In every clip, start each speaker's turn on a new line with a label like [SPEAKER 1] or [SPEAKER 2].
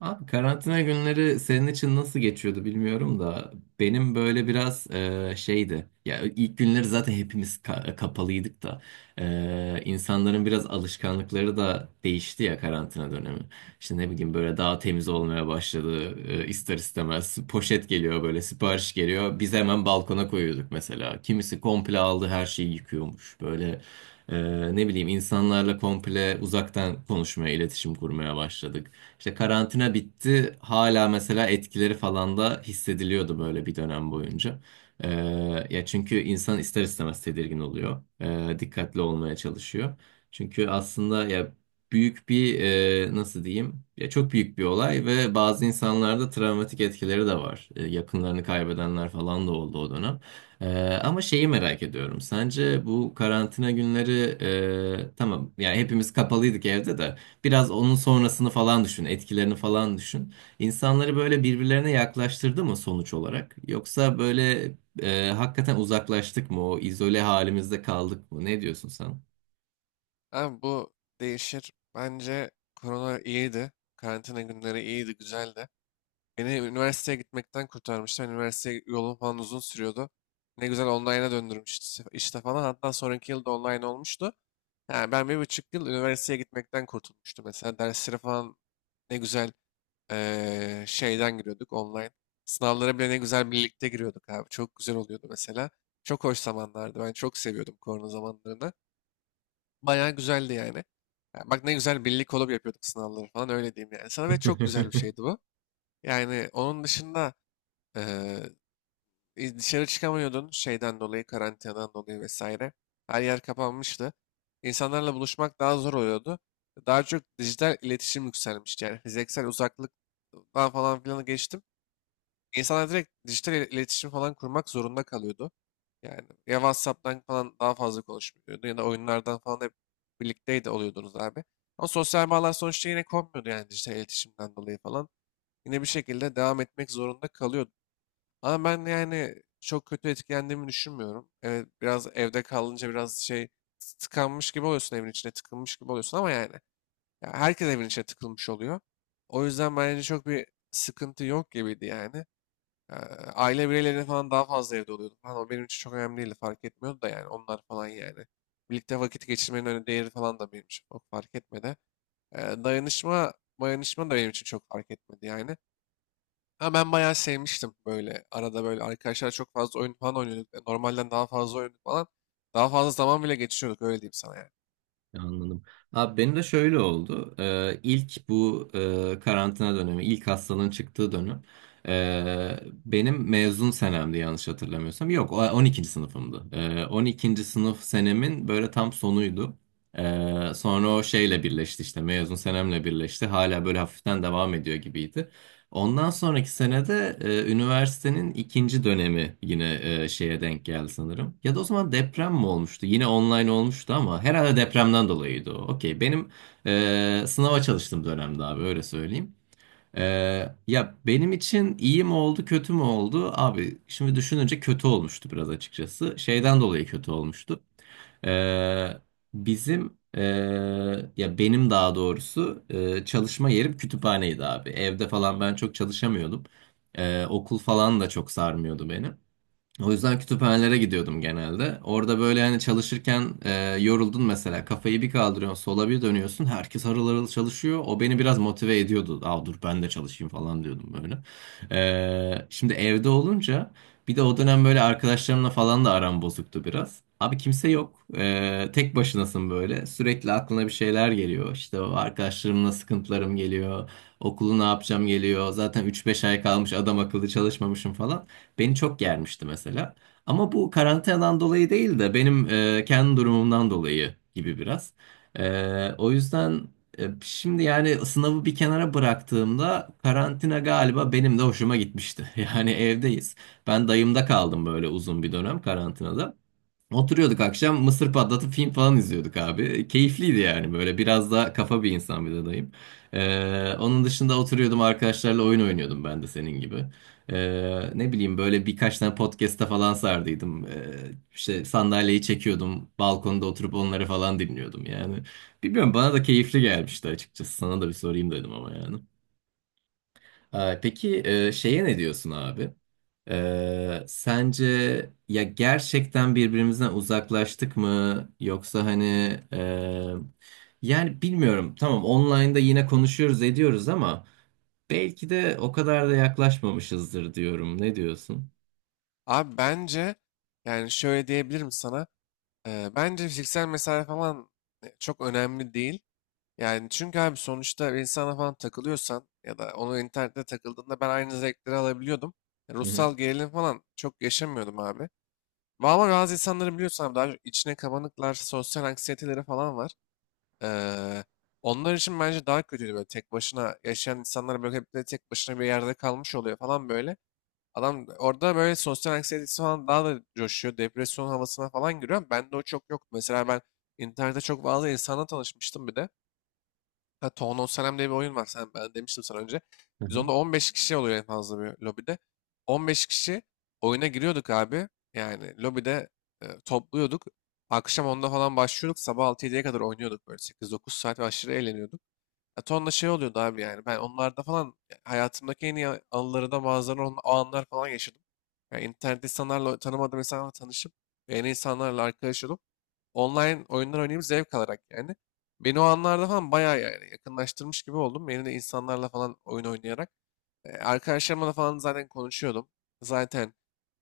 [SPEAKER 1] Abi karantina günleri senin için nasıl geçiyordu bilmiyorum da benim böyle biraz şeydi. Ya ilk günleri zaten hepimiz kapalıydık da insanların biraz alışkanlıkları da değişti ya karantina dönemi. İşte ne bileyim böyle daha temiz olmaya başladı, ister istemez. Poşet geliyor, böyle sipariş geliyor. Biz hemen balkona koyuyorduk mesela. Kimisi komple aldı, her şeyi yıkıyormuş böyle. e, Ne bileyim, insanlarla komple uzaktan konuşmaya, iletişim kurmaya başladık. İşte karantina bitti. Hala mesela etkileri falan da hissediliyordu böyle bir dönem boyunca. Ee, ya çünkü insan ister istemez tedirgin oluyor. Dikkatli olmaya çalışıyor. Çünkü aslında ya büyük bir, nasıl diyeyim? Ya çok büyük bir olay ve bazı insanlarda travmatik etkileri de var. Yakınlarını kaybedenler falan da oldu o dönem. Ee, ama şeyi merak ediyorum. Sence bu karantina günleri, tamam yani hepimiz kapalıydık evde de. Biraz onun sonrasını falan düşün, etkilerini falan düşün. İnsanları böyle birbirlerine yaklaştırdı mı sonuç olarak? Yoksa böyle hakikaten uzaklaştık mı? O izole halimizde kaldık mı? Ne diyorsun sen?
[SPEAKER 2] Abi bu değişir. Bence korona iyiydi. Karantina günleri iyiydi, güzeldi. Beni üniversiteye gitmekten kurtarmıştı. Ben üniversite yolum falan uzun sürüyordu. Ne güzel online'a döndürmüştü işte falan. Hatta sonraki yıl da online olmuştu. Yani ben bir buçuk yıl üniversiteye gitmekten kurtulmuştum. Mesela derslere falan ne güzel şeyden giriyorduk online. Sınavlara bile ne güzel birlikte giriyorduk abi. Çok güzel oluyordu mesela. Çok hoş zamanlardı. Ben çok seviyordum korona zamanlarını. Bayağı güzeldi yani. Ya bak ne güzel birlik kolab yapıyorduk sınavları falan öyle diyeyim yani. Sana ve çok güzel bir şeydi bu. Yani onun dışında eee, dışarı çıkamıyordun şeyden dolayı, karantinadan dolayı vesaire. Her yer kapanmıştı. İnsanlarla buluşmak daha zor oluyordu. Daha çok dijital iletişim yükselmişti. Yani fiziksel uzaklıktan falan filan geçtim. İnsanlar direkt iletişim falan kurmak zorunda kalıyordu. Yani ya WhatsApp'tan falan daha fazla konuşmuyordu ya da oyunlardan falan hep birlikteydi oluyordunuz abi. Ama sosyal bağlar sonuçta yine kopmuyordu yani dijital iletişimden dolayı falan. Yine bir şekilde devam etmek zorunda kalıyordu. Ama ben yani çok kötü etkilendiğimi düşünmüyorum. Evet biraz evde kalınca biraz şey tıkanmış gibi oluyorsun evin içine tıkılmış gibi oluyorsun ama yani, ya herkes evin içine tıkılmış oluyor. O yüzden bence çok bir sıkıntı yok gibiydi yani. Ee, Aile bireyleri falan daha fazla evde oluyordu falan. O benim için çok önemli değildi. Fark etmiyordu da yani onlar falan yani. Birlikte vakit geçirmenin öyle değeri falan da benim için çok fark etmedi. Ee, Dayanışma, dayanışma da benim için çok fark etmedi yani. Ama ben bayağı sevmiştim böyle. Arada böyle arkadaşlar çok fazla oyun falan oynuyorduk. E, normalden daha fazla oynuyorduk falan. Daha fazla zaman bile geçiriyorduk öyle diyeyim sana yani.
[SPEAKER 1] Anladım. Abi benim de şöyle oldu. İlk bu karantina dönemi, ilk hastanın çıktığı dönem, e, benim mezun senemdi yanlış hatırlamıyorsam. Yok, o 12. sınıfımdı. E, 12. sınıf senemin böyle tam sonuydu. Sonra o şeyle birleşti, işte mezun senemle birleşti. Hala böyle hafiften devam ediyor gibiydi. Ondan sonraki senede üniversitenin ikinci dönemi yine şeye denk geldi sanırım. Ya da o zaman deprem mi olmuştu? Yine online olmuştu ama herhalde depremden dolayıydı o. Okey. Benim sınava çalıştığım dönemde abi, öyle söyleyeyim. E, ya benim için iyi mi oldu kötü mü oldu? Abi şimdi düşününce kötü olmuştu biraz, açıkçası. Şeyden dolayı kötü olmuştu. Ee, bizim ya benim daha doğrusu, çalışma yerim kütüphaneydi abi. Evde falan ben çok çalışamıyordum. Okul falan da çok sarmıyordu beni. O yüzden kütüphanelere gidiyordum genelde. Orada böyle hani çalışırken, yoruldun mesela. Kafayı bir kaldırıyorsun, sola bir dönüyorsun. Herkes harıl harıl çalışıyor. O beni biraz motive ediyordu. Aa dur ben de çalışayım falan diyordum böyle. Şimdi evde olunca, bir de o dönem böyle arkadaşlarımla falan da aram bozuktu biraz. Abi kimse yok. Tek başınasın böyle. Sürekli aklına bir şeyler geliyor. İşte o arkadaşlarımla sıkıntılarım geliyor. Okulu ne yapacağım geliyor. Zaten üç beş ay kalmış, adam akıllı çalışmamışım falan. Beni çok germişti mesela. Ama bu karantinadan dolayı değil de benim kendi durumumdan dolayı gibi biraz. E, o yüzden şimdi yani sınavı bir kenara bıraktığımda karantina galiba benim de hoşuma gitmişti. Yani evdeyiz. Ben dayımda kaldım böyle uzun bir dönem karantinada. Oturuyorduk akşam mısır patlatıp film falan izliyorduk abi. Keyifliydi yani böyle, biraz daha kafa bir insan, bir de dayım. Onun dışında oturuyordum, arkadaşlarla oyun oynuyordum ben de senin gibi. Ne bileyim böyle birkaç tane podcastta falan sardıydım. İşte sandalyeyi çekiyordum, balkonda oturup onları falan dinliyordum yani. Bilmiyorum, bana da keyifli gelmişti açıkçası, sana da bir sorayım dedim ama yani. Peki, şeye ne diyorsun abi? Sence ya gerçekten birbirimizden uzaklaştık mı? Yoksa hani e, yani bilmiyorum. Tamam, online'da yine konuşuyoruz ediyoruz ama belki de o kadar da yaklaşmamışızdır diyorum. Ne diyorsun?
[SPEAKER 2] Abi bence yani şöyle diyebilirim sana. Bence fiziksel mesafe falan çok önemli değil. Yani çünkü abi sonuçta bir insana falan takılıyorsan ya da onu internette takıldığında ben aynı zevkleri alabiliyordum. E,
[SPEAKER 1] Hı hı.
[SPEAKER 2] ruhsal gerilim falan çok yaşamıyordum abi. Ama bazı insanları biliyorsam daha çok içine kabanıklar, sosyal anksiyeteleri falan var. Ee, Onlar için bence daha kötüydü böyle tek başına yaşayan insanlar böyle hep de tek başına bir yerde kalmış oluyor falan böyle. Adam orada böyle sosyal anksiyetesi falan daha da coşuyor. Depresyon havasına falan giriyor. Bende o çok yok. Mesela ben internette çok fazla insanla tanışmıştım bir de. Ha, Town of Salem diye bir oyun var. Sen, ben demiştim sana önce.
[SPEAKER 1] Hı
[SPEAKER 2] Biz
[SPEAKER 1] hı.
[SPEAKER 2] onda 15 kişi oluyor en fazla bir lobide. 15 kişi oyuna giriyorduk abi. Yani lobide topluyorduk. Akşam onda falan başlıyorduk. Sabah 6-7'ye kadar oynuyorduk böyle 8-9 saat ve aşırı eğleniyorduk. Ya tonla şey oluyordu abi yani. Ben onlarda falan ya, hayatımdaki anıları da o anlar falan yaşadım. Yani internette insanlarla tanımadığım insanlarla tanışıp yeni insanlarla arkadaş olup online oyunlar oynayıp zevk alarak yani. Beni o anlarda falan bayağı yani yakınlaştırmış gibi oldum. Yeni de insanlarla falan oyun oynayarak. E, arkadaşlarımla da falan zaten konuşuyordum. Zaten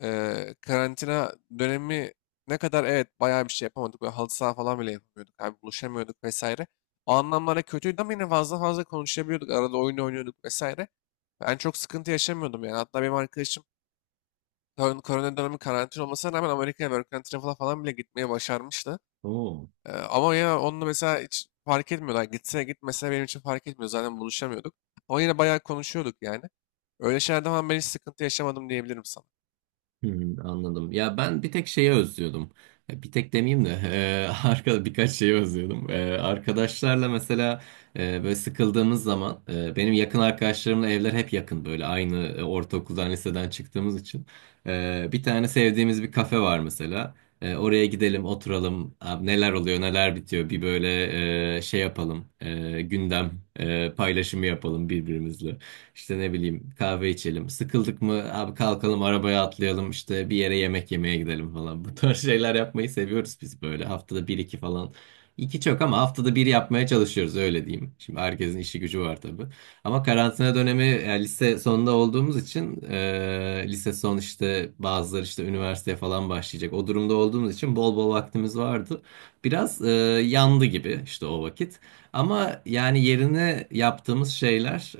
[SPEAKER 2] Karantina dönemi ne kadar evet bayağı bir şey yapamadık. Böyle halı saha falan bile yapamıyorduk. Abi buluşamıyorduk vesaire. O anlamlara kötüydü ama yine fazla fazla konuşabiliyorduk. Arada oyun oynuyorduk vesaire. Ben çok sıkıntı yaşamıyordum yani. Hatta benim arkadaşım korona dönemi karantina olmasına rağmen Amerika'ya work and travel'a falan bile gitmeye başarmıştı.
[SPEAKER 1] Oo.
[SPEAKER 2] Ama ya onunla mesela hiç fark etmiyorlar. Gitse gitmese benim için fark etmiyor. Zaten buluşamıyorduk. Ama yine bayağı konuşuyorduk yani. Öyle şeylerden falan ben hiç sıkıntı yaşamadım diyebilirim sana.
[SPEAKER 1] Hmm, anladım. Ya ben bir tek şeyi özlüyordum. Ya bir tek demeyeyim de arkada birkaç şeyi özlüyordum. Arkadaşlarla mesela, böyle sıkıldığımız zaman, benim yakın arkadaşlarımla evler hep yakın böyle, aynı ortaokuldan liseden çıktığımız için. Bir tane sevdiğimiz bir kafe var mesela. Oraya gidelim oturalım. Abi neler oluyor neler bitiyor, bir böyle şey yapalım. Gündem, paylaşımı yapalım birbirimizle. İşte ne bileyim, kahve içelim. Sıkıldık mı abi, kalkalım arabaya atlayalım işte bir yere yemek yemeye gidelim falan. Bu tarz şeyler yapmayı seviyoruz biz böyle. Haftada bir iki falan. İki çok ama haftada bir yapmaya çalışıyoruz, öyle diyeyim. Şimdi herkesin işi gücü var tabii. Ama karantina dönemi yani lise sonunda olduğumuz için, lise son işte, bazıları işte üniversiteye falan başlayacak. O durumda olduğumuz için bol bol vaktimiz vardı. Biraz yandı gibi işte o vakit. Ama yani yerine yaptığımız şeyler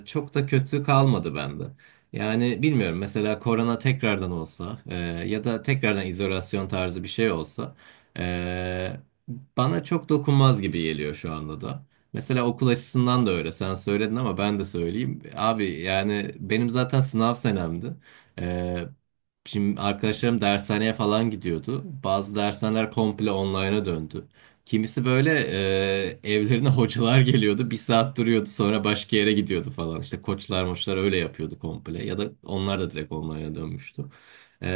[SPEAKER 1] çok da kötü kalmadı bende. Yani bilmiyorum, mesela korona tekrardan olsa, ya da tekrardan izolasyon tarzı bir şey olsa, e, bana çok dokunmaz gibi geliyor şu anda da. Mesela okul açısından da öyle. Sen söyledin ama ben de söyleyeyim. Abi yani benim zaten sınav senemdi. E, Şimdi arkadaşlarım dershaneye falan gidiyordu. Bazı dershaneler komple online'a döndü. Kimisi böyle evlerine hocalar geliyordu. Bir saat duruyordu, sonra başka yere gidiyordu falan. İşte koçlar moçlar öyle yapıyordu komple. Ya da onlar da direkt online'a dönmüştü. E,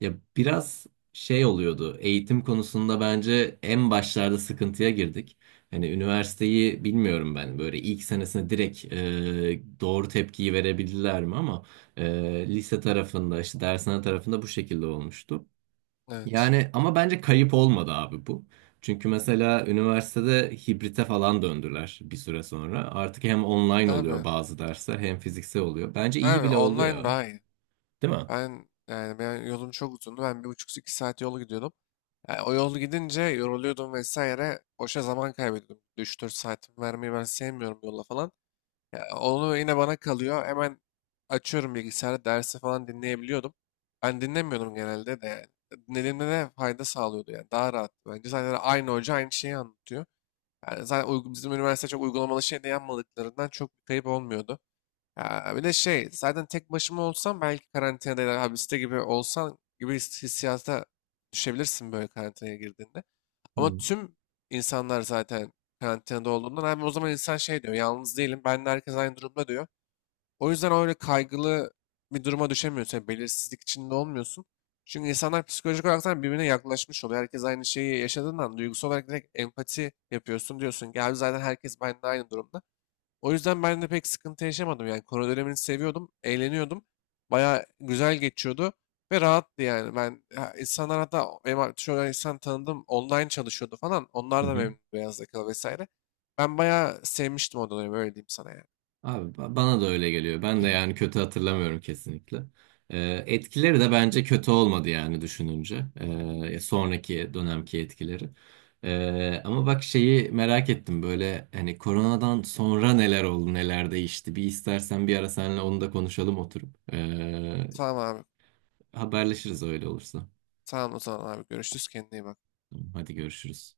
[SPEAKER 1] ya biraz şey oluyordu. Eğitim konusunda bence en başlarda sıkıntıya girdik. Hani üniversiteyi bilmiyorum, ben böyle ilk senesine direkt doğru tepkiyi verebildiler mi, ama e, lise tarafında işte dershane tarafında bu şekilde olmuştu.
[SPEAKER 2] Evet.
[SPEAKER 1] Yani ama bence kayıp olmadı abi bu. Çünkü mesela üniversitede hibrite falan döndüler bir süre sonra. Artık hem online
[SPEAKER 2] Abi.
[SPEAKER 1] oluyor bazı dersler hem fiziksel oluyor. Bence iyi
[SPEAKER 2] Abi
[SPEAKER 1] bile
[SPEAKER 2] online
[SPEAKER 1] oluyor.
[SPEAKER 2] daha iyi.
[SPEAKER 1] Değil mi?
[SPEAKER 2] Ben yolum çok uzundu. Ben bir buçuk iki saat yolu gidiyordum. Yani o yol gidince yoruluyordum vesaire. Boşa zaman kaybediyordum. 3-4 saatimi vermeyi ben sevmiyorum yola falan. Yani onu yine bana kalıyor. Hemen açıyorum bilgisayarı dersi falan dinleyebiliyordum. Ben dinlemiyordum genelde de yani. Dinlediğimde de fayda sağlıyordu yani. Daha rahat. Bence zaten aynı hoca aynı şeyi anlatıyor. Yani bizim üniversite çok uygulamalı şey de yapmadıklarından çok bir kayıp olmuyordu. Ya bir de şey zaten tek başıma olsam belki karantinada ya da hapiste gibi olsan gibi hissiyata düşebilirsin böyle karantinaya girdiğinde.
[SPEAKER 1] Hı
[SPEAKER 2] Ama tüm insanlar zaten karantinada olduğundan abi o zaman insan şey diyor yalnız değilim ben de herkes aynı durumda diyor. O yüzden öyle kaygılı bir duruma düşemiyorsun. Yani belirsizlik içinde olmuyorsun. Çünkü insanlar psikolojik olarak da birbirine yaklaşmış oluyor. Herkes aynı şeyi yaşadığından duygusal olarak direkt empati yapıyorsun diyorsun. Gel zaten herkes benimle aynı durumda. O yüzden ben de pek sıkıntı yaşamadım. Yani korona dönemini seviyordum, eğleniyordum. Bayağı güzel geçiyordu ve rahattı yani. Ben ha, insanlar hatta benim ar- insan tanıdım online çalışıyordu falan. Onlar da
[SPEAKER 1] hı.
[SPEAKER 2] memnun beyaz yakalı vesaire. Ben bayağı sevmiştim o dönemi öyle diyeyim sana yani.
[SPEAKER 1] Abi bana da öyle geliyor. Ben de yani kötü hatırlamıyorum kesinlikle. Etkileri de bence kötü olmadı yani düşününce. Sonraki dönemki etkileri. Ama bak şeyi merak ettim böyle, hani koronadan sonra neler oldu neler değişti. Bir istersen bir ara seninle onu da konuşalım oturup.
[SPEAKER 2] Tamam abi.
[SPEAKER 1] Haberleşiriz öyle olursa.
[SPEAKER 2] Tamam o zaman abi görüşürüz kendine iyi bak.
[SPEAKER 1] Tamam, hadi görüşürüz.